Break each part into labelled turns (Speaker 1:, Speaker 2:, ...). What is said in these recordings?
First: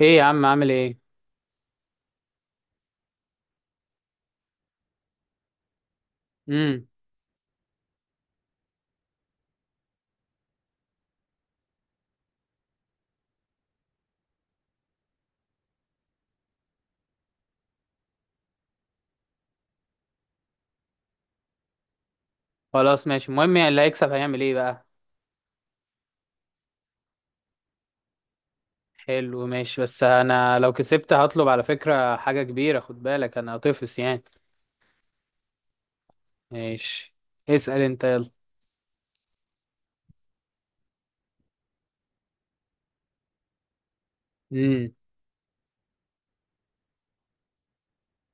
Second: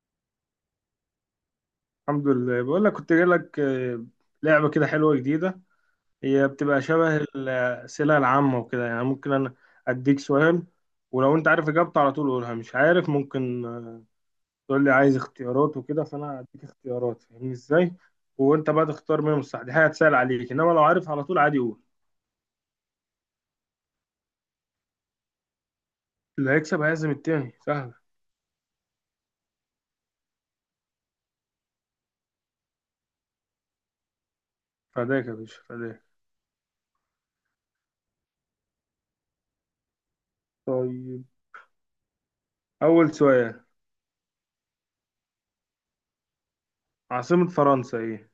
Speaker 1: ايه يا عم، عامل ايه؟
Speaker 2: الحمد لله، بقول لك كنت جاي لك لعبة كده حلوة جديدة. هي بتبقى
Speaker 1: امم.
Speaker 2: شبه الأسئلة العامة وكده، يعني ممكن أنا أديك سؤال، ولو أنت عارف إجابته على طول قولها، مش عارف ممكن تقول لي عايز اختيارات وكده، فأنا أديك اختيارات، فاهمني إزاي، وأنت بقى تختار منهم الصح. دي حاجة هتسهل عليك، إنما لو عارف على طول عادي قول.
Speaker 1: خلاص ماشي. المهم يعني اللي هيكسب هيعمل ايه بقى؟
Speaker 2: اللي هيكسب هيعزم التاني، سهلة.
Speaker 1: حلو ماشي. بس انا لو كسبت هطلب على فكرة حاجة كبيرة، خد بالك انا هطفس يعني.
Speaker 2: فداك يا باشا، فداك.
Speaker 1: ماشي، اسأل انت يلا.
Speaker 2: طيب، أول سؤال،
Speaker 1: امم.
Speaker 2: عاصمة فرنسا إيه؟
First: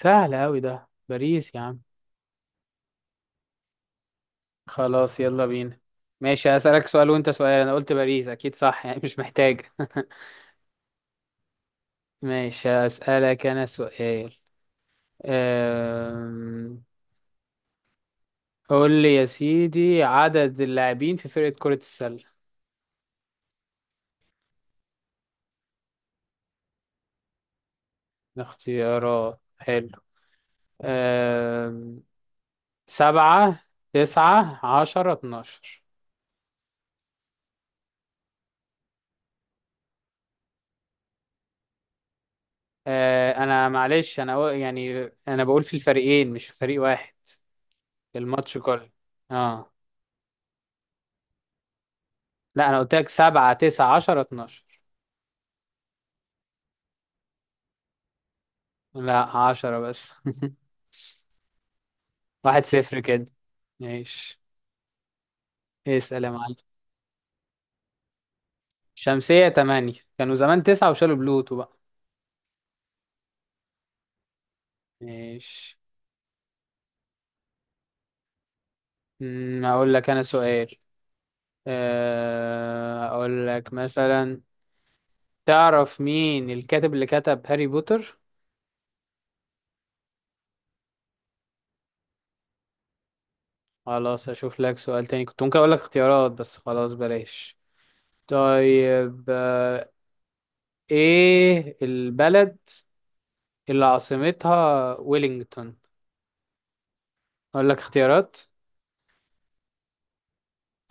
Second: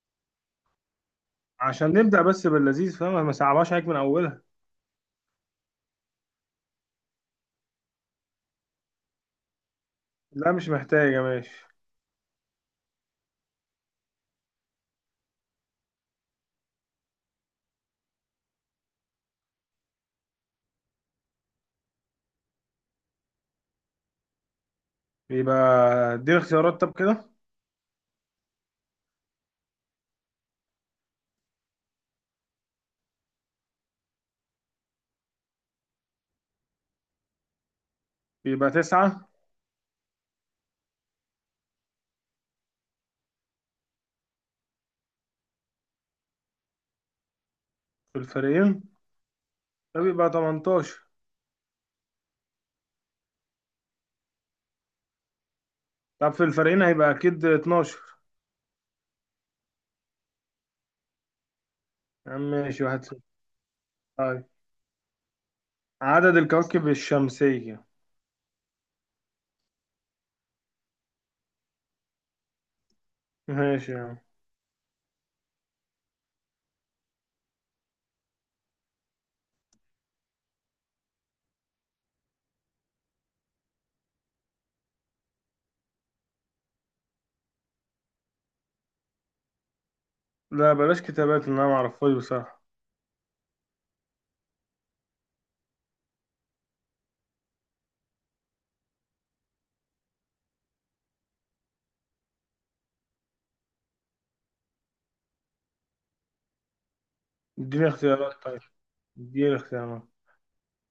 Speaker 1: سهل اوي ده، باريس يا عم.
Speaker 2: عشان نبدأ بس باللذيذ، فاهم، ما صعبهاش عليك من أولها.
Speaker 1: خلاص يلا بينا. ماشي هسألك سؤال وانت سؤال. انا قلت باريس اكيد صح يعني، مش محتاج.
Speaker 2: لا مش محتاجة، ماشي.
Speaker 1: ماشي، هسألك انا سؤال. أم... قول لي يا سيدي، عدد اللاعبين في فرقة كرة السلة؟
Speaker 2: بيبقى، دي الاختيارات، طب كده
Speaker 1: اختيارات؟ حلو. آم، سبعة تسعة عشرة اتناشر.
Speaker 2: بيبقى تسعة
Speaker 1: أنا معلش، يعني أنا بقول في الفريقين مش في فريق واحد، في
Speaker 2: في
Speaker 1: الماتش كله.
Speaker 2: الفريقين.
Speaker 1: اه.
Speaker 2: ده بيبقى 18.
Speaker 1: لا أنا قلت لك سبعة تسعة عشرة اتناشر.
Speaker 2: طب في الفريقين هيبقى أكيد 12.
Speaker 1: لا، 10 بس.
Speaker 2: يا عم
Speaker 1: واحد
Speaker 2: ماشي،
Speaker 1: صفر
Speaker 2: واحد صفر.
Speaker 1: كده. ماشي،
Speaker 2: طيب،
Speaker 1: اسأل يا
Speaker 2: عدد
Speaker 1: معلم.
Speaker 2: الكواكب الشمسية.
Speaker 1: شمسية تمانية، كانوا زمان تسعة وشالوا بلوتو بقى.
Speaker 2: ماشي يا عم.
Speaker 1: ماشي. أقول لك أنا سؤال. أقول لك مثلا، تعرف مين الكاتب اللي كتب هاري بوتر؟
Speaker 2: لا بلاش كتابات، إن أنا معرفهاش بصراحة.
Speaker 1: خلاص اشوف لك سؤال تاني، كنت ممكن اقول لك اختيارات بس خلاص بلاش. طيب. ايه البلد اللي عاصمتها ويلينغتون؟ اقول لك
Speaker 2: اديني
Speaker 1: اختيارات.
Speaker 2: اختيارات طيب، اديني اختيارات.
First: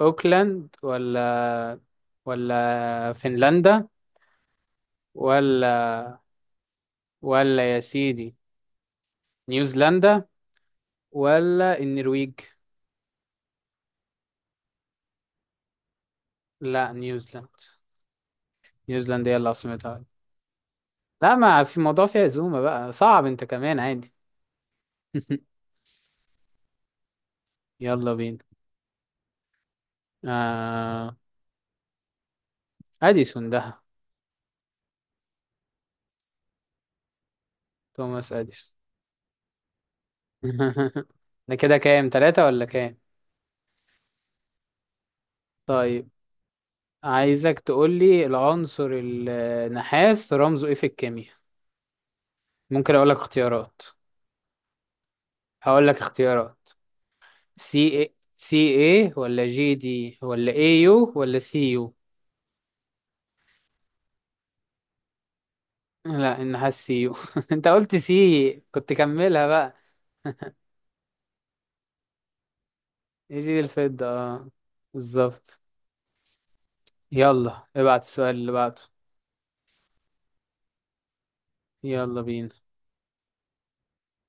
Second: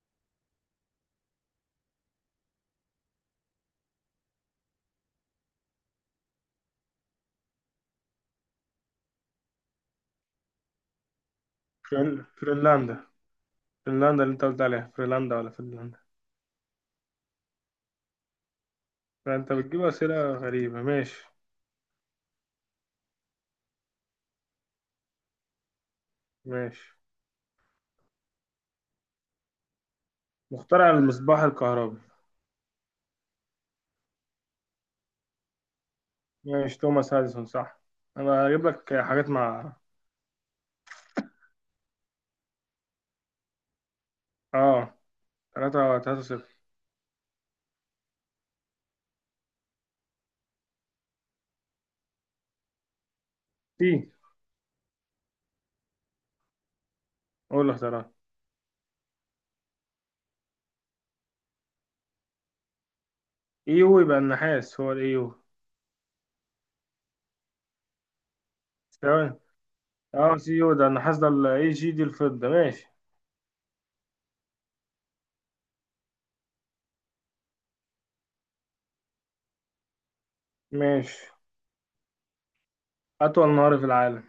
Speaker 1: اوكلاند، ولا فنلندا، ولا ولا يا سيدي نيوزيلندا، ولا النرويج؟
Speaker 2: فنلندا. فنلندا اللي أنت قلت عليها، فنلندا ولا فنلندا.
Speaker 1: لا، نيوزيلندا هي اللي
Speaker 2: فأنت بتجيب
Speaker 1: عاصمتها.
Speaker 2: أسئلة غريبة، ماشي.
Speaker 1: لا ما في موضوع، فيها زومة بقى، صعب انت كمان عادي.
Speaker 2: ماشي،
Speaker 1: يلا بينا.
Speaker 2: مخترع
Speaker 1: آه...
Speaker 2: المصباح الكهربي.
Speaker 1: أديسون ده.
Speaker 2: ماشي توماس اديسون، صح.
Speaker 1: توماس
Speaker 2: انا هجيب
Speaker 1: أديسون.
Speaker 2: لك حاجات مع.
Speaker 1: ده كده كام، تلاتة ولا كام؟
Speaker 2: اه، تلاتة
Speaker 1: طيب،
Speaker 2: تلاتة صفر.
Speaker 1: عايزك تقول لي العنصر النحاس رمزه ايه في الكيمياء؟ ممكن اقول لك اختيارات.
Speaker 2: سي.
Speaker 1: هقول لك اختيارات.
Speaker 2: هو اللي اختارها.
Speaker 1: سي ايه ولا جي دي ولا اي يو ولا سي يو؟
Speaker 2: ايو، يبقى النحاس هو الايو.
Speaker 1: لا النحاس سي يو. انت قلت سي كنت
Speaker 2: تمام.
Speaker 1: كملها بقى.
Speaker 2: اه سي يو ده النحاس، ده الاي جي دي الفضة، ماشي.
Speaker 1: اي جي دي الفضة، اه. بالظبط. يلا ابعت السؤال اللي بعده.
Speaker 2: ماشي،
Speaker 1: يلا بينا.
Speaker 2: أطول نهر في العالم.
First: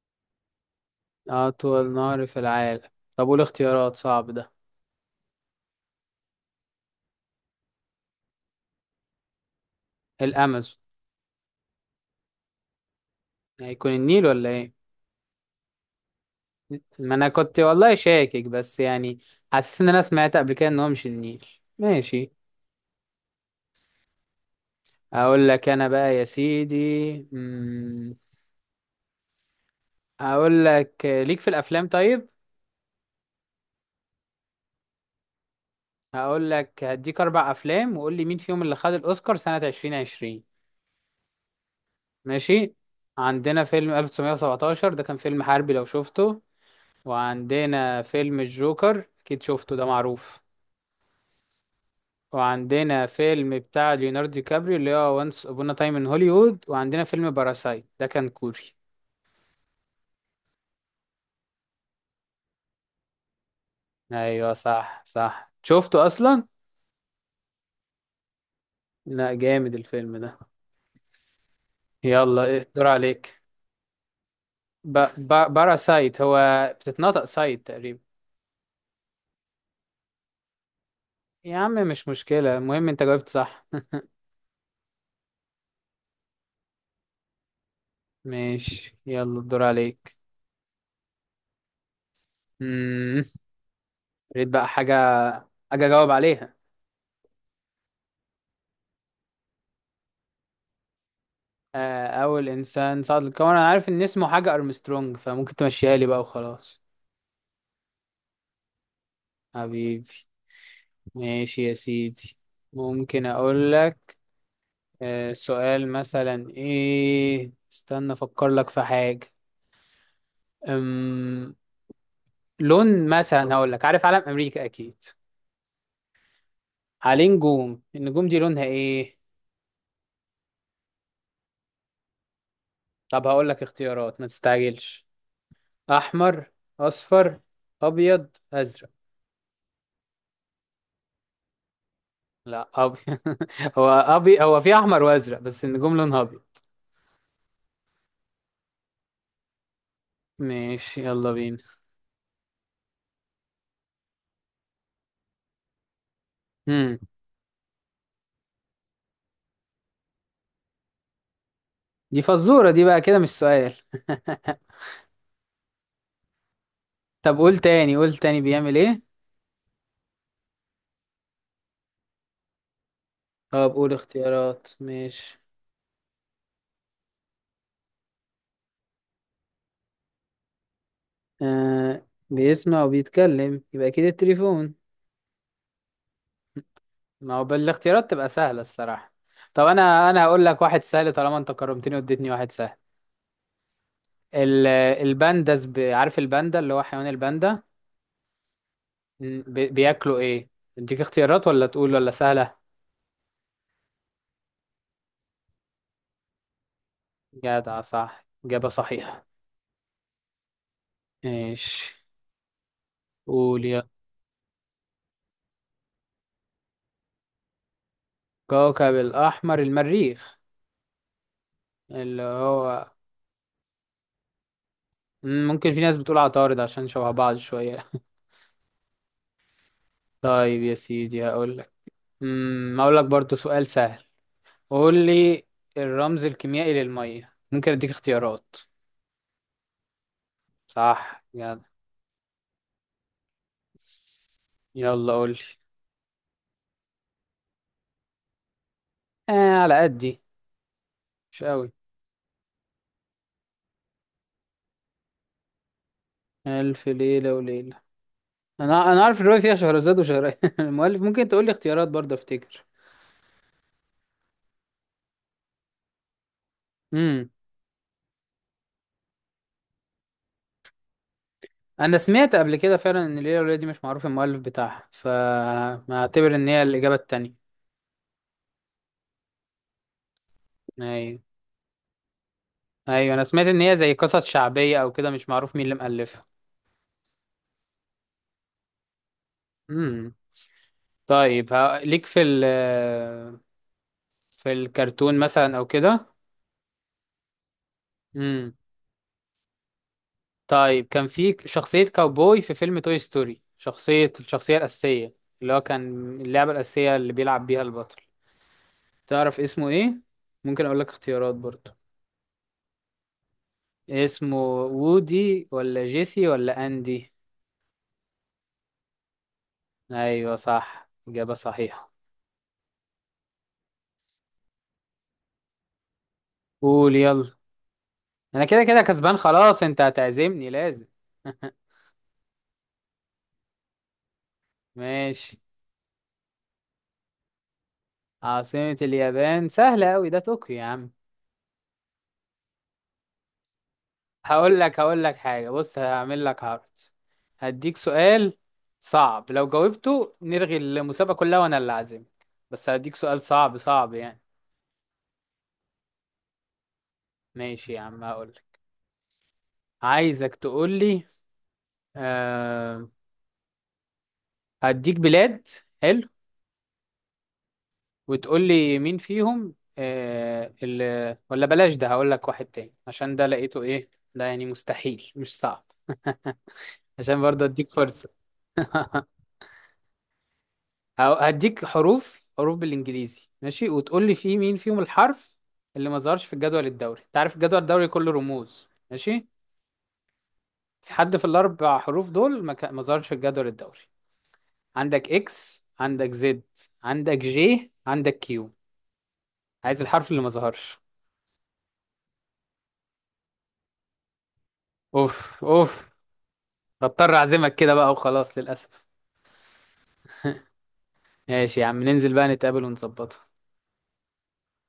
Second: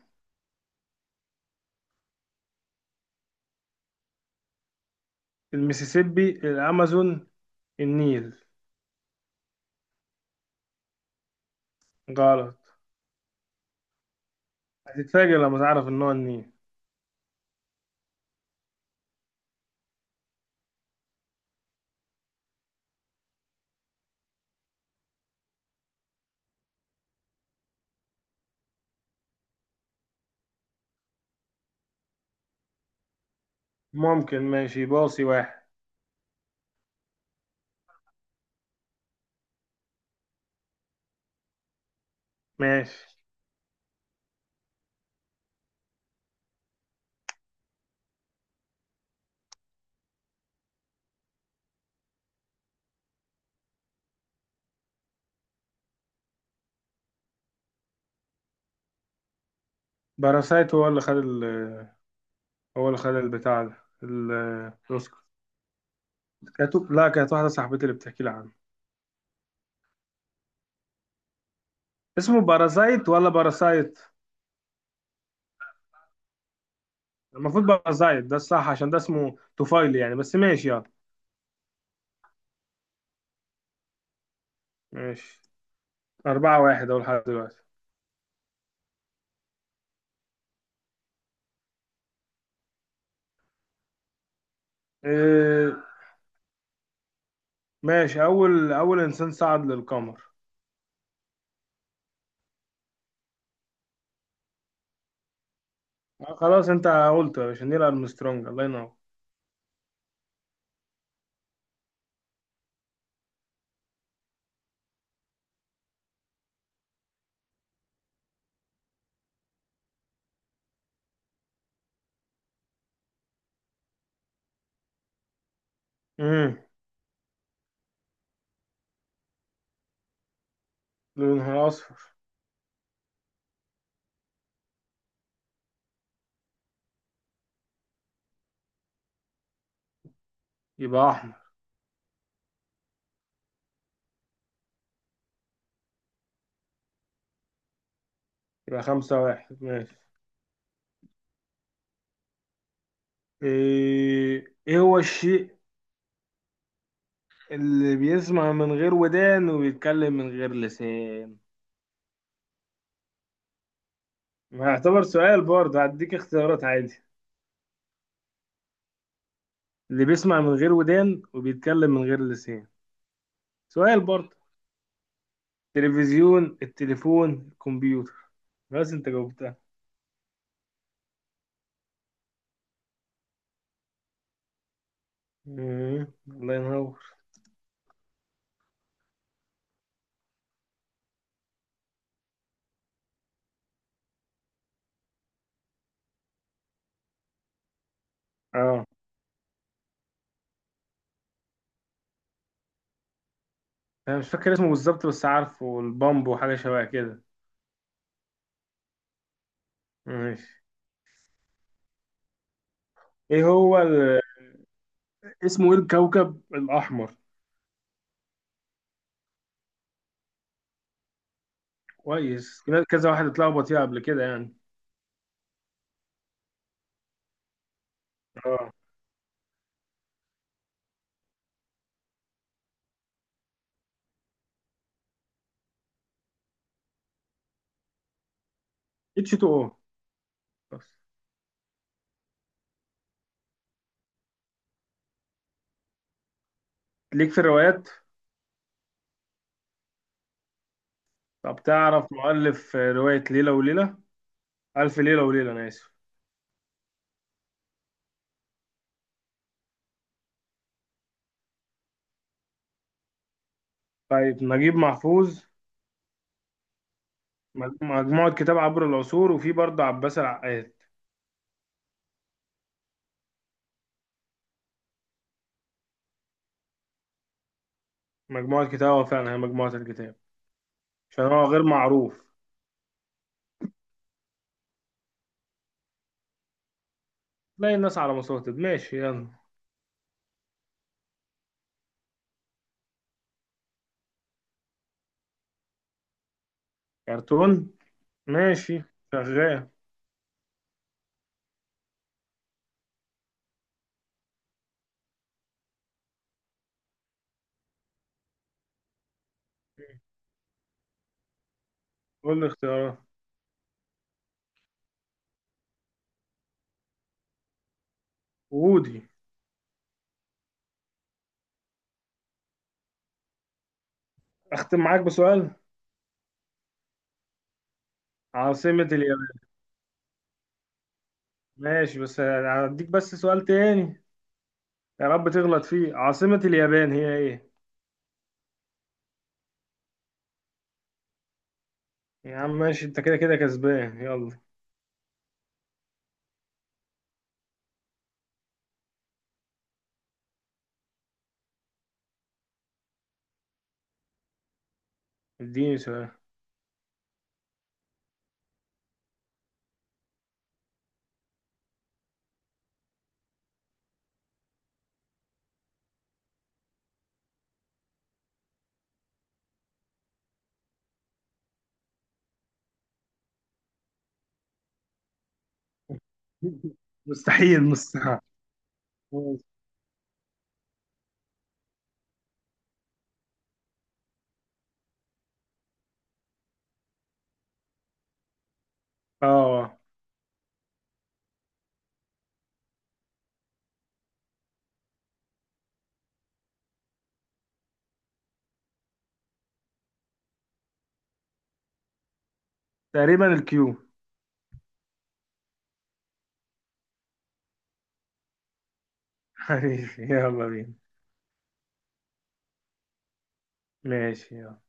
Speaker 1: أطول نهر في العالم؟ طب قول اختيارات، صعب ده.
Speaker 2: المسيسيبي، الأمازون، النيل.
Speaker 1: الأمازون.
Speaker 2: غلط.
Speaker 1: هيكون النيل ولا إيه؟
Speaker 2: هتتفاجئ لما تعرف إن هو النيل.
Speaker 1: ما أنا كنت والله شاكك بس يعني، حسيت إن أنا سمعت قبل كده إن هو مش النيل. ماشي. أقول لك أنا بقى يا سيدي. مم، أقول لك، ليك في الأفلام طيب؟
Speaker 2: ممكن، ماشي باصي واحد.
Speaker 1: هقول لك هديك أربع أفلام وقول لي مين فيهم اللي خد الأوسكار سنة 2020، ماشي؟
Speaker 2: ماشي.
Speaker 1: عندنا فيلم 1917، ده كان فيلم حربي لو شفته. وعندنا فيلم الجوكر أكيد شفته، ده معروف. وعندنا فيلم بتاع ليوناردو دي كابريو اللي هو وانس ابونا تايم ان هوليوود، وعندنا فيلم باراسايت ده كان كوري.
Speaker 2: باراسايت هو اللي خد هو اللي خد البتاع ده ال-
Speaker 1: ايوه صح
Speaker 2: الأوسكار
Speaker 1: صح شفته اصلا.
Speaker 2: كانت، لا، كانت واحدة صاحبتي اللي بتحكي لي عنه.
Speaker 1: لا جامد الفيلم ده.
Speaker 2: اسمه
Speaker 1: يلا إيه، الدور
Speaker 2: باراسايت ولا
Speaker 1: عليك.
Speaker 2: باراسايت؟
Speaker 1: ب... ب... باراسايت هو، بتتنطق سايت
Speaker 2: المفروض بقى
Speaker 1: تقريبا.
Speaker 2: زايد، ده الصح عشان ده اسمه طفيلي يعني، بس ماشي يلا.
Speaker 1: يا عم مش مشكلة، المهم انت جاوبت صح.
Speaker 2: ماشي، أربعة واحد أول لحد دلوقتي.
Speaker 1: ماشي يلا الدور عليك. امم. ريت بقى حاجة،
Speaker 2: إيه؟
Speaker 1: حاجة جاوب عليها.
Speaker 2: ماشي، أول إنسان صعد للقمر.
Speaker 1: أول إنسان صعد للقمر، أنا عارف إن اسمه حاجة أرمسترونج، فممكن تمشيها لي بقى
Speaker 2: آه خلاص،
Speaker 1: وخلاص.
Speaker 2: أنت قلت يا باشا نيل أرمسترونج، الله ينور.
Speaker 1: حبيبي. ماشي يا سيدي. ممكن اقول لك، سؤال مثلا ايه، استنى افكر لك في حاجة. أم... لون مثلا، هقول لك عارف علم امريكا اكيد،
Speaker 2: امم
Speaker 1: عليه نجوم، النجوم دي لونها ايه؟
Speaker 2: لونها أصفر.
Speaker 1: طب هقول لك اختيارات، ما تستعجلش. احمر، اصفر، ابيض، ازرق.
Speaker 2: يبقى أحمر.
Speaker 1: لا، ابيض. هو في احمر وازرق، بس النجوم لونها ابيض.
Speaker 2: يبقى خمسة واحد، ماشي.
Speaker 1: ماشي يلا بينا.
Speaker 2: إيه هو الشيء
Speaker 1: هم.
Speaker 2: اللي بيسمع من غير ودان وبيتكلم من غير لسان.
Speaker 1: دي فزورة دي بقى كده مش سؤال.
Speaker 2: ما يعتبر سؤال برضه، هديك اختيارات عادي.
Speaker 1: طب قول تاني قول تاني بيعمل ايه؟
Speaker 2: اللي بيسمع من غير ودان وبيتكلم من غير لسان.
Speaker 1: اه، بقول
Speaker 2: سؤال برضه.
Speaker 1: اختيارات ماشي.
Speaker 2: تلفزيون، التليفون، الكمبيوتر. بس انت جاوبتها.
Speaker 1: آه، بيسمع وبيتكلم يبقى اكيد التليفون.
Speaker 2: مم. الله ينور.
Speaker 1: ما هو بالاختيارات تبقى سهلة الصراحة. طب انا هقول لك واحد سهل، طالما انت كرمتني واديتني واحد سهل. ال- البانداس، عارف الباندا اللي هو حيوان الباندا؟
Speaker 2: اه،
Speaker 1: بياكلوا ايه؟ اديك اختيارات ولا تقول ولا سهلة.
Speaker 2: انا مش فاكر اسمه بالظبط بس عارفه، والبامب وحاجه شبه كده.
Speaker 1: جدع، صح، إجابة صحيحة.
Speaker 2: ماشي.
Speaker 1: ماشي.
Speaker 2: ايه
Speaker 1: قول
Speaker 2: هو
Speaker 1: يا.
Speaker 2: ال... اسمه ايه الكوكب الاحمر؟
Speaker 1: كوكب الأحمر المريخ، اللي
Speaker 2: كويس،
Speaker 1: هو.
Speaker 2: كذا واحد اتلخبط فيها قبل كده يعني.
Speaker 1: ممكن في ناس بتقول عطارد، عشان شبه بعض شوية.
Speaker 2: اه،
Speaker 1: طيب يا سيدي هقول لك، هقول لك برضو سؤال سهل. قول لي، الرمز الكيميائي للمية؟ ممكن اديك اختيارات.
Speaker 2: اتش 2 او. بس.
Speaker 1: صح يلا. يلا قول لي.
Speaker 2: ليك في الروايات؟
Speaker 1: على قدي، مش
Speaker 2: طب
Speaker 1: قوي.
Speaker 2: تعرف مؤلف روايه ليله وليله، الف ليله وليله انا اسف.
Speaker 1: ألف ليلة وليلة. انا عارف الرواية، فيها شهرزاد المؤلف ممكن تقول لي اختيارات برضه، افتكر.
Speaker 2: طيب، نجيب محفوظ.
Speaker 1: امم.
Speaker 2: مجموعه كتاب عبر العصور، وفي برضه عباس العقاد.
Speaker 1: انا سمعت قبل كده فعلا ان ليلة وليلة دي مش معروف المؤلف بتاعها، فما اعتبر ان هي الإجابة التانية.
Speaker 2: مجموعة كتاب، هو فعلا هي مجموعة الكتاب.
Speaker 1: أيوة.
Speaker 2: عشان هو غير معروف.
Speaker 1: ايوه انا سمعت ان هي زي قصص شعبيه او كده، مش معروف مين اللي مؤلفها.
Speaker 2: تلاقي الناس على مصادر، ماشي يلا.
Speaker 1: امم. طيب ليك في ال، في الكرتون مثلا او كده.
Speaker 2: كرتون.
Speaker 1: امم.
Speaker 2: ماشي، شغال.
Speaker 1: طيب كان في شخصيه كاوبوي في فيلم توي ستوري، شخصيه الشخصيه الاساسيه، اللي هو كان اللعبه الاساسيه اللي بيلعب بيها البطل، تعرف اسمه ايه؟ ممكن اقول لك اختيارات برضو.
Speaker 2: قول لي اختيارات.
Speaker 1: اسمه وودي ولا جيسي ولا اندي؟
Speaker 2: وودي.
Speaker 1: ايوه صح اجابه صحيحه.
Speaker 2: اختم معاك بسؤال،
Speaker 1: قول يلا. انا كده كده
Speaker 2: عاصمة
Speaker 1: كسبان
Speaker 2: اليابان.
Speaker 1: خلاص، انت هتعزمني لازم.
Speaker 2: ماشي بس هديك بس سؤال تاني. يا رب
Speaker 1: ماشي.
Speaker 2: تغلط فيه، عاصمة اليابان هي ايه؟
Speaker 1: عاصمة اليابان سهلة أوي، ده طوكيو يا عم.
Speaker 2: يا عم ماشي، انت كده كده كسبان يلا.
Speaker 1: هقول لك حاجة، بص هعمل لك عرض. هديك سؤال صعب، لو جاوبته نلغي المسابقة كلها وأنا اللي عازمك، بس هديك سؤال صعب صعب يعني.
Speaker 2: اديني سؤال.
Speaker 1: ماشي يا عم هقول لك، عايزك تقول لي، أه هديك بلاد، حلو، وتقول لي مين فيهم، اللي ولا بلاش، ده هقول لك واحد تاني عشان ده لقيته ايه. ده يعني مستحيل مش صعب. عشان برضه
Speaker 2: مستحيل
Speaker 1: اديك فرصة.
Speaker 2: مستحيل.
Speaker 1: هديك حروف حروف بالانجليزي، ماشي؟ وتقول لي فيه مين فيهم الحرف اللي ما ظهرش في الجدول الدوري. انت عارف الجدول الدوري كله رموز، ماشي؟
Speaker 2: اه،
Speaker 1: في حد في الاربع حروف دول ما ظهرش في الجدول الدوري. عندك اكس، عندك زد، عندك جي، عندك كيو. عايز الحرف اللي ما ظهرش.
Speaker 2: تقريبا الكيو.
Speaker 1: اوف اوف. بضطر اعزمك كده بقى وخلاص للاسف.
Speaker 2: حبيبي يلا بينا.
Speaker 1: ماشي يا عم، ننزل بقى نتقابل ونظبطها.
Speaker 2: ماشي يلا.